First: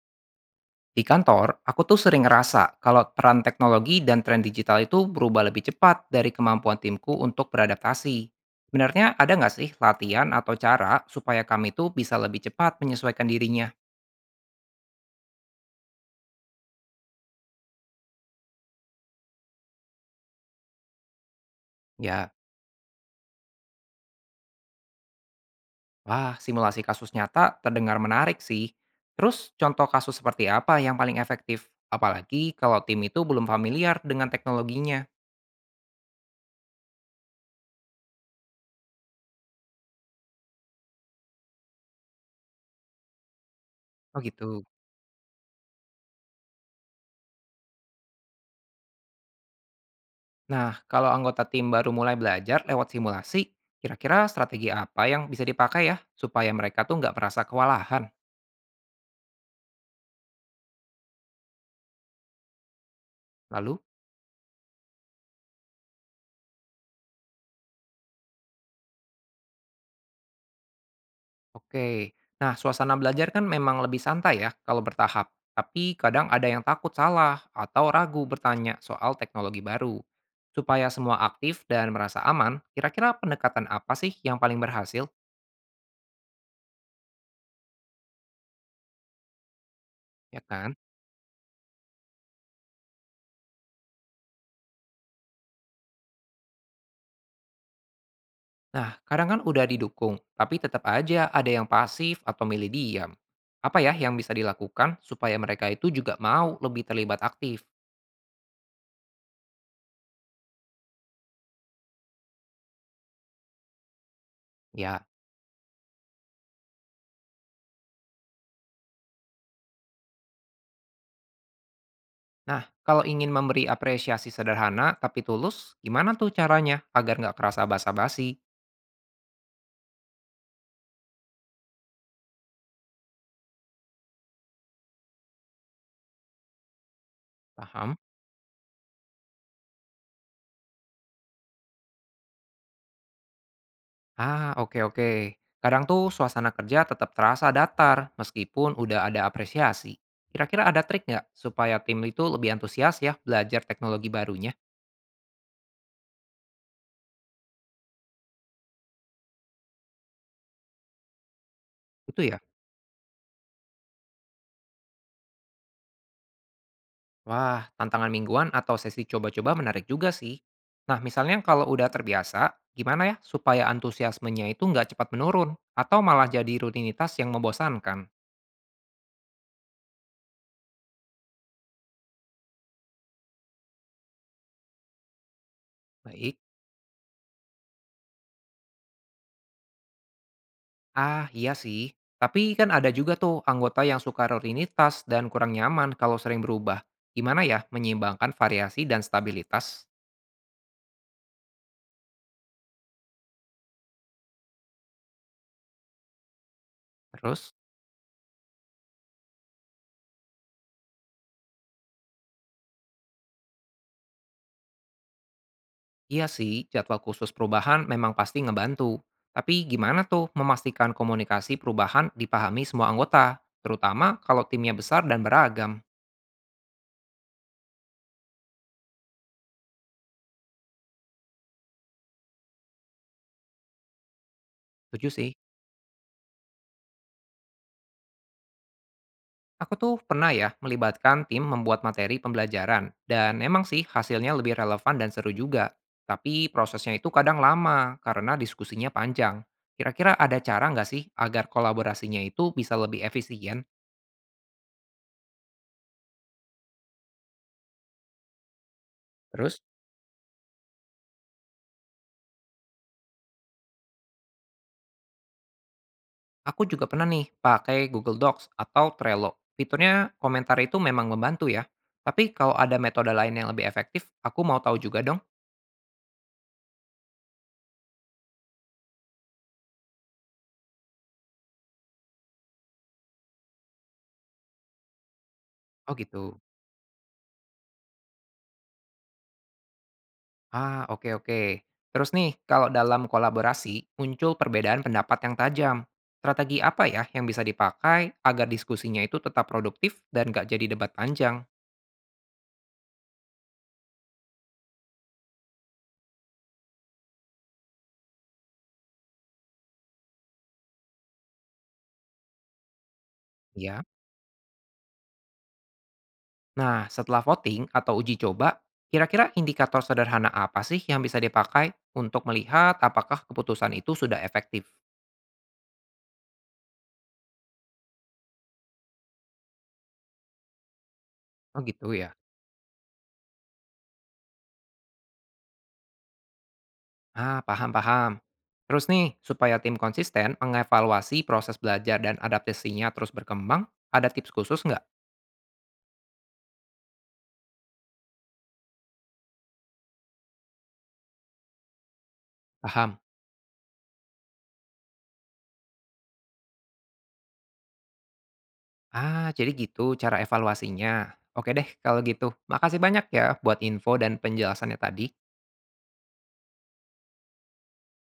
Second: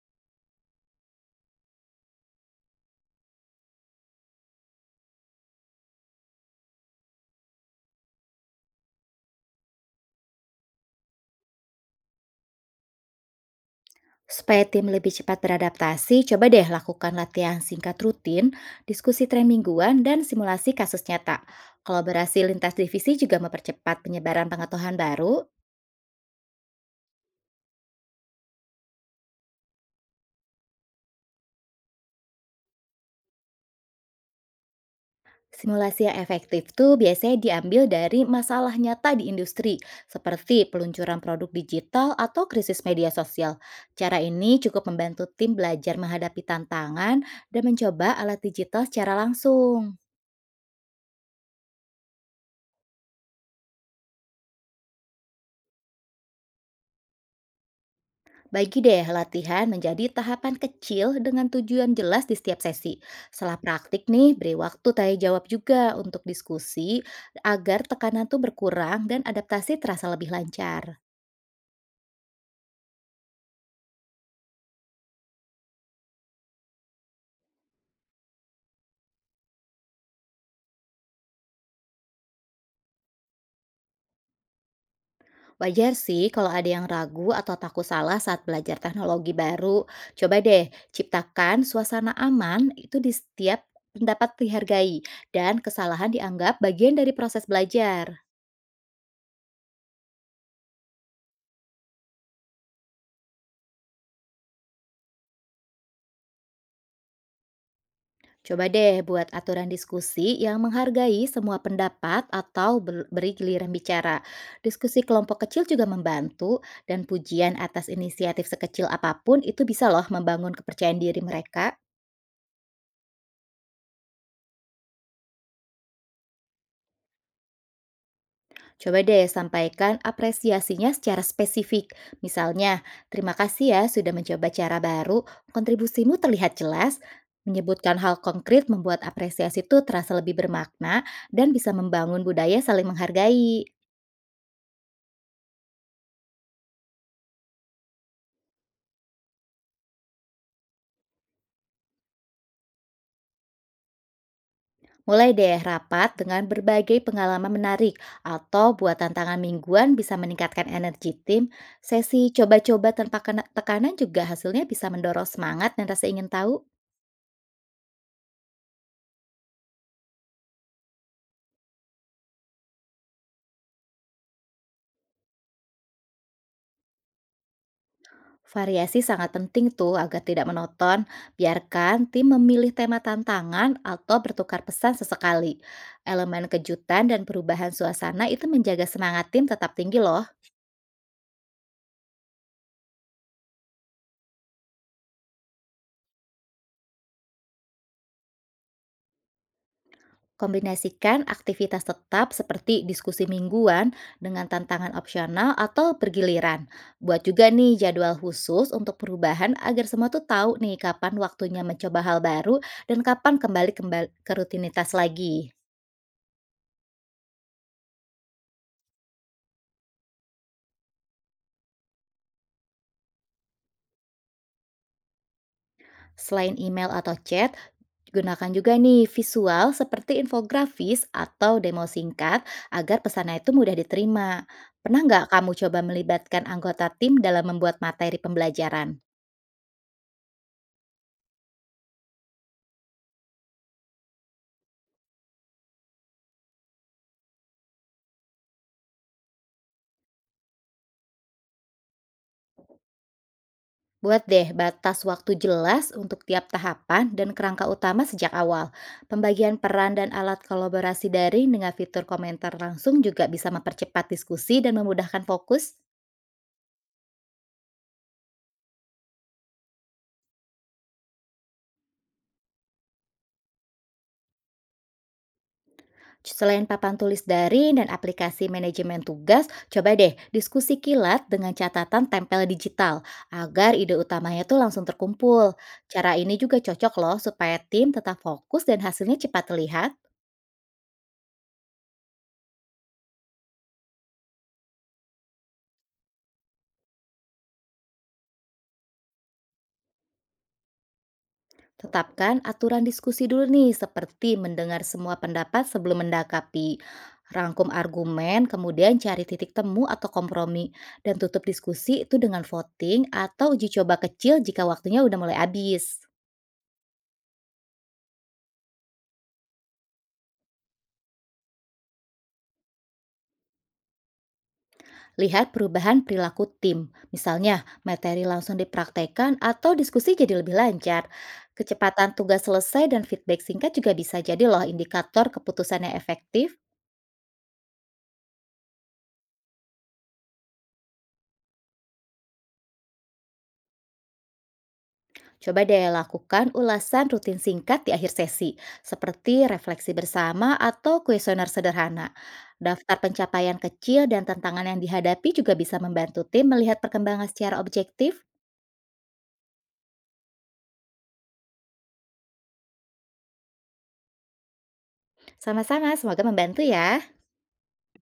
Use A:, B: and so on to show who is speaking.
A: Di kantor, aku tuh sering ngerasa kalau peran teknologi dan tren digital itu berubah lebih cepat dari kemampuan timku untuk beradaptasi. Sebenarnya ada nggak sih latihan atau cara supaya kami tuh bisa lebih cepat menyesuaikan dirinya?
B: Supaya tim lebih cepat beradaptasi, coba deh lakukan latihan singkat rutin, diskusi tren mingguan, dan simulasi kasus nyata.
A: Ya,
B: Kolaborasi lintas divisi juga mempercepat penyebaran pengetahuan baru.
A: wah simulasi kasus nyata terdengar menarik sih. Terus contoh kasus seperti apa yang paling efektif? Apalagi kalau tim itu belum familiar dengan teknologinya.
B: Simulasi yang efektif tuh biasanya diambil dari masalah nyata di industri, seperti peluncuran produk digital atau krisis media sosial.
A: Oh
B: Cara ini
A: gitu.
B: cukup membantu tim belajar menghadapi tantangan dan mencoba alat digital secara langsung.
A: Nah, kalau anggota tim baru mulai belajar lewat simulasi, kira-kira strategi apa yang bisa dipakai ya supaya mereka tuh nggak merasa kewalahan?
B: Bagi deh latihan menjadi tahapan kecil dengan tujuan jelas di setiap sesi. Setelah
A: Lalu,
B: praktik nih, beri waktu tanya jawab juga untuk diskusi agar tekanan tuh berkurang dan adaptasi terasa lebih lancar.
A: oke. Nah, suasana belajar kan memang lebih santai ya kalau bertahap. Tapi kadang ada yang takut salah atau ragu bertanya soal teknologi baru. Supaya semua aktif dan merasa aman, kira-kira pendekatan apa sih yang paling berhasil?
B: Wajar sih kalau ada yang ragu atau takut salah saat belajar teknologi baru. Coba
A: Ya
B: deh
A: kan?
B: ciptakan suasana aman itu di setiap pendapat dihargai dan kesalahan dianggap bagian dari proses belajar.
A: Nah, kadang kan udah didukung, tapi tetap aja ada yang pasif atau milih diam. Apa ya yang bisa dilakukan supaya mereka itu juga mau lebih terlibat aktif?
B: Coba deh buat aturan diskusi yang menghargai semua pendapat atau beri giliran bicara. Diskusi
A: Ya.
B: kelompok kecil juga membantu dan pujian atas inisiatif sekecil apapun itu bisa loh membangun kepercayaan diri mereka.
A: Nah, kalau ingin memberi apresiasi sederhana tapi tulus, gimana tuh caranya agar nggak kerasa basa-basi?
B: Coba deh sampaikan apresiasinya secara spesifik. Misalnya, terima kasih ya sudah mencoba cara baru, kontribusimu terlihat jelas. Menyebutkan
A: Paham?
B: hal konkret membuat apresiasi itu terasa lebih bermakna dan bisa membangun budaya saling menghargai.
A: Ah, oke oke. Kadang tuh suasana kerja tetap terasa datar meskipun udah ada apresiasi. Kira-kira ada trik nggak supaya tim itu lebih antusias ya belajar teknologi barunya?
B: Mulai deh rapat dengan berbagai pengalaman menarik atau buat tantangan mingguan bisa meningkatkan energi tim. Sesi
A: Itu ya.
B: coba-coba tanpa tekanan juga hasilnya bisa mendorong semangat dan rasa ingin tahu.
A: Wah, tantangan mingguan atau sesi coba-coba menarik juga sih. Nah, misalnya kalau udah terbiasa, gimana ya supaya antusiasmenya itu nggak cepat menurun atau malah jadi rutinitas yang membosankan?
B: Variasi sangat penting tuh agar tidak menonton. Biarkan tim memilih tema tantangan atau bertukar pesan sesekali.
A: Baik,
B: Elemen kejutan dan perubahan suasana itu menjaga semangat tim tetap tinggi loh.
A: ah iya sih. Tapi kan ada juga tuh anggota yang suka rutinitas dan kurang nyaman kalau sering berubah. Gimana ya menyeimbangkan variasi dan stabilitas?
B: Kombinasikan aktivitas tetap seperti diskusi mingguan dengan tantangan opsional atau bergiliran. Buat juga
A: Terus?
B: nih jadwal khusus untuk perubahan agar semua tuh tahu nih kapan waktunya mencoba hal baru dan kapan kembali kembali ke rutinitas lagi.
A: Iya sih, jadwal khusus perubahan memang pasti ngebantu. Tapi gimana tuh memastikan komunikasi perubahan dipahami semua anggota, terutama kalau timnya besar dan beragam?
B: Selain email atau chat, gunakan juga nih visual seperti infografis atau demo singkat agar pesannya itu mudah diterima. Pernah
A: Setuju
B: nggak
A: sih.
B: kamu coba melibatkan anggota tim dalam membuat materi pembelajaran?
A: Aku tuh pernah ya melibatkan tim membuat materi pembelajaran, dan emang sih hasilnya lebih relevan dan seru juga. Tapi prosesnya itu kadang lama karena diskusinya panjang. Kira-kira ada cara nggak sih agar kolaborasinya itu bisa lebih efisien?
B: Buat deh batas waktu jelas untuk tiap tahapan dan kerangka utama sejak awal. Pembagian
A: Terus.
B: peran dan alat kolaborasi daring dengan fitur komentar langsung juga bisa mempercepat diskusi dan memudahkan fokus.
A: Aku juga pernah nih pakai Google Docs atau Trello. Fiturnya komentar itu memang membantu ya. Tapi kalau ada metode lain yang lebih efektif, aku mau tahu juga dong.
B: Selain papan tulis daring dan aplikasi manajemen tugas, coba deh diskusi kilat dengan catatan tempel digital agar ide utamanya tuh langsung terkumpul.
A: Oh
B: Cara ini
A: gitu.
B: juga cocok loh supaya tim tetap fokus dan hasilnya cepat terlihat.
A: Ah, oke oke. Terus nih, kalau dalam kolaborasi muncul perbedaan pendapat yang tajam. Strategi apa ya yang bisa dipakai agar diskusinya itu tetap produktif dan nggak jadi debat panjang?
B: Tetapkan aturan diskusi dulu nih, seperti mendengar semua pendapat sebelum mendakapi, rangkum argumen, kemudian cari titik temu atau kompromi, dan tutup diskusi itu dengan voting atau uji
A: Ya.
B: coba kecil jika waktunya udah mulai habis.
A: Nah, setelah voting atau uji coba, kira-kira indikator sederhana apa sih yang bisa dipakai untuk melihat apakah keputusan itu sudah efektif?
B: Lihat perubahan perilaku tim, misalnya materi langsung dipraktekkan atau diskusi jadi lebih lancar.
A: Oh gitu ya?
B: Kecepatan tugas selesai dan feedback singkat juga bisa jadi loh indikator keputusan yang efektif.
A: Ah, paham paham. Terus nih, supaya tim konsisten mengevaluasi proses belajar dan adaptasinya terus berkembang, ada tips khusus nggak?
B: Coba deh lakukan ulasan rutin singkat di akhir sesi, seperti refleksi bersama atau kuesioner sederhana. Daftar
A: Paham.
B: pencapaian kecil dan tantangan yang dihadapi juga bisa membantu tim melihat perkembangan secara objektif.
A: Ah, jadi gitu cara evaluasinya. Oke deh, kalau gitu. Makasih banyak ya buat info dan penjelasannya tadi.
B: Sama-sama, semoga membantu ya.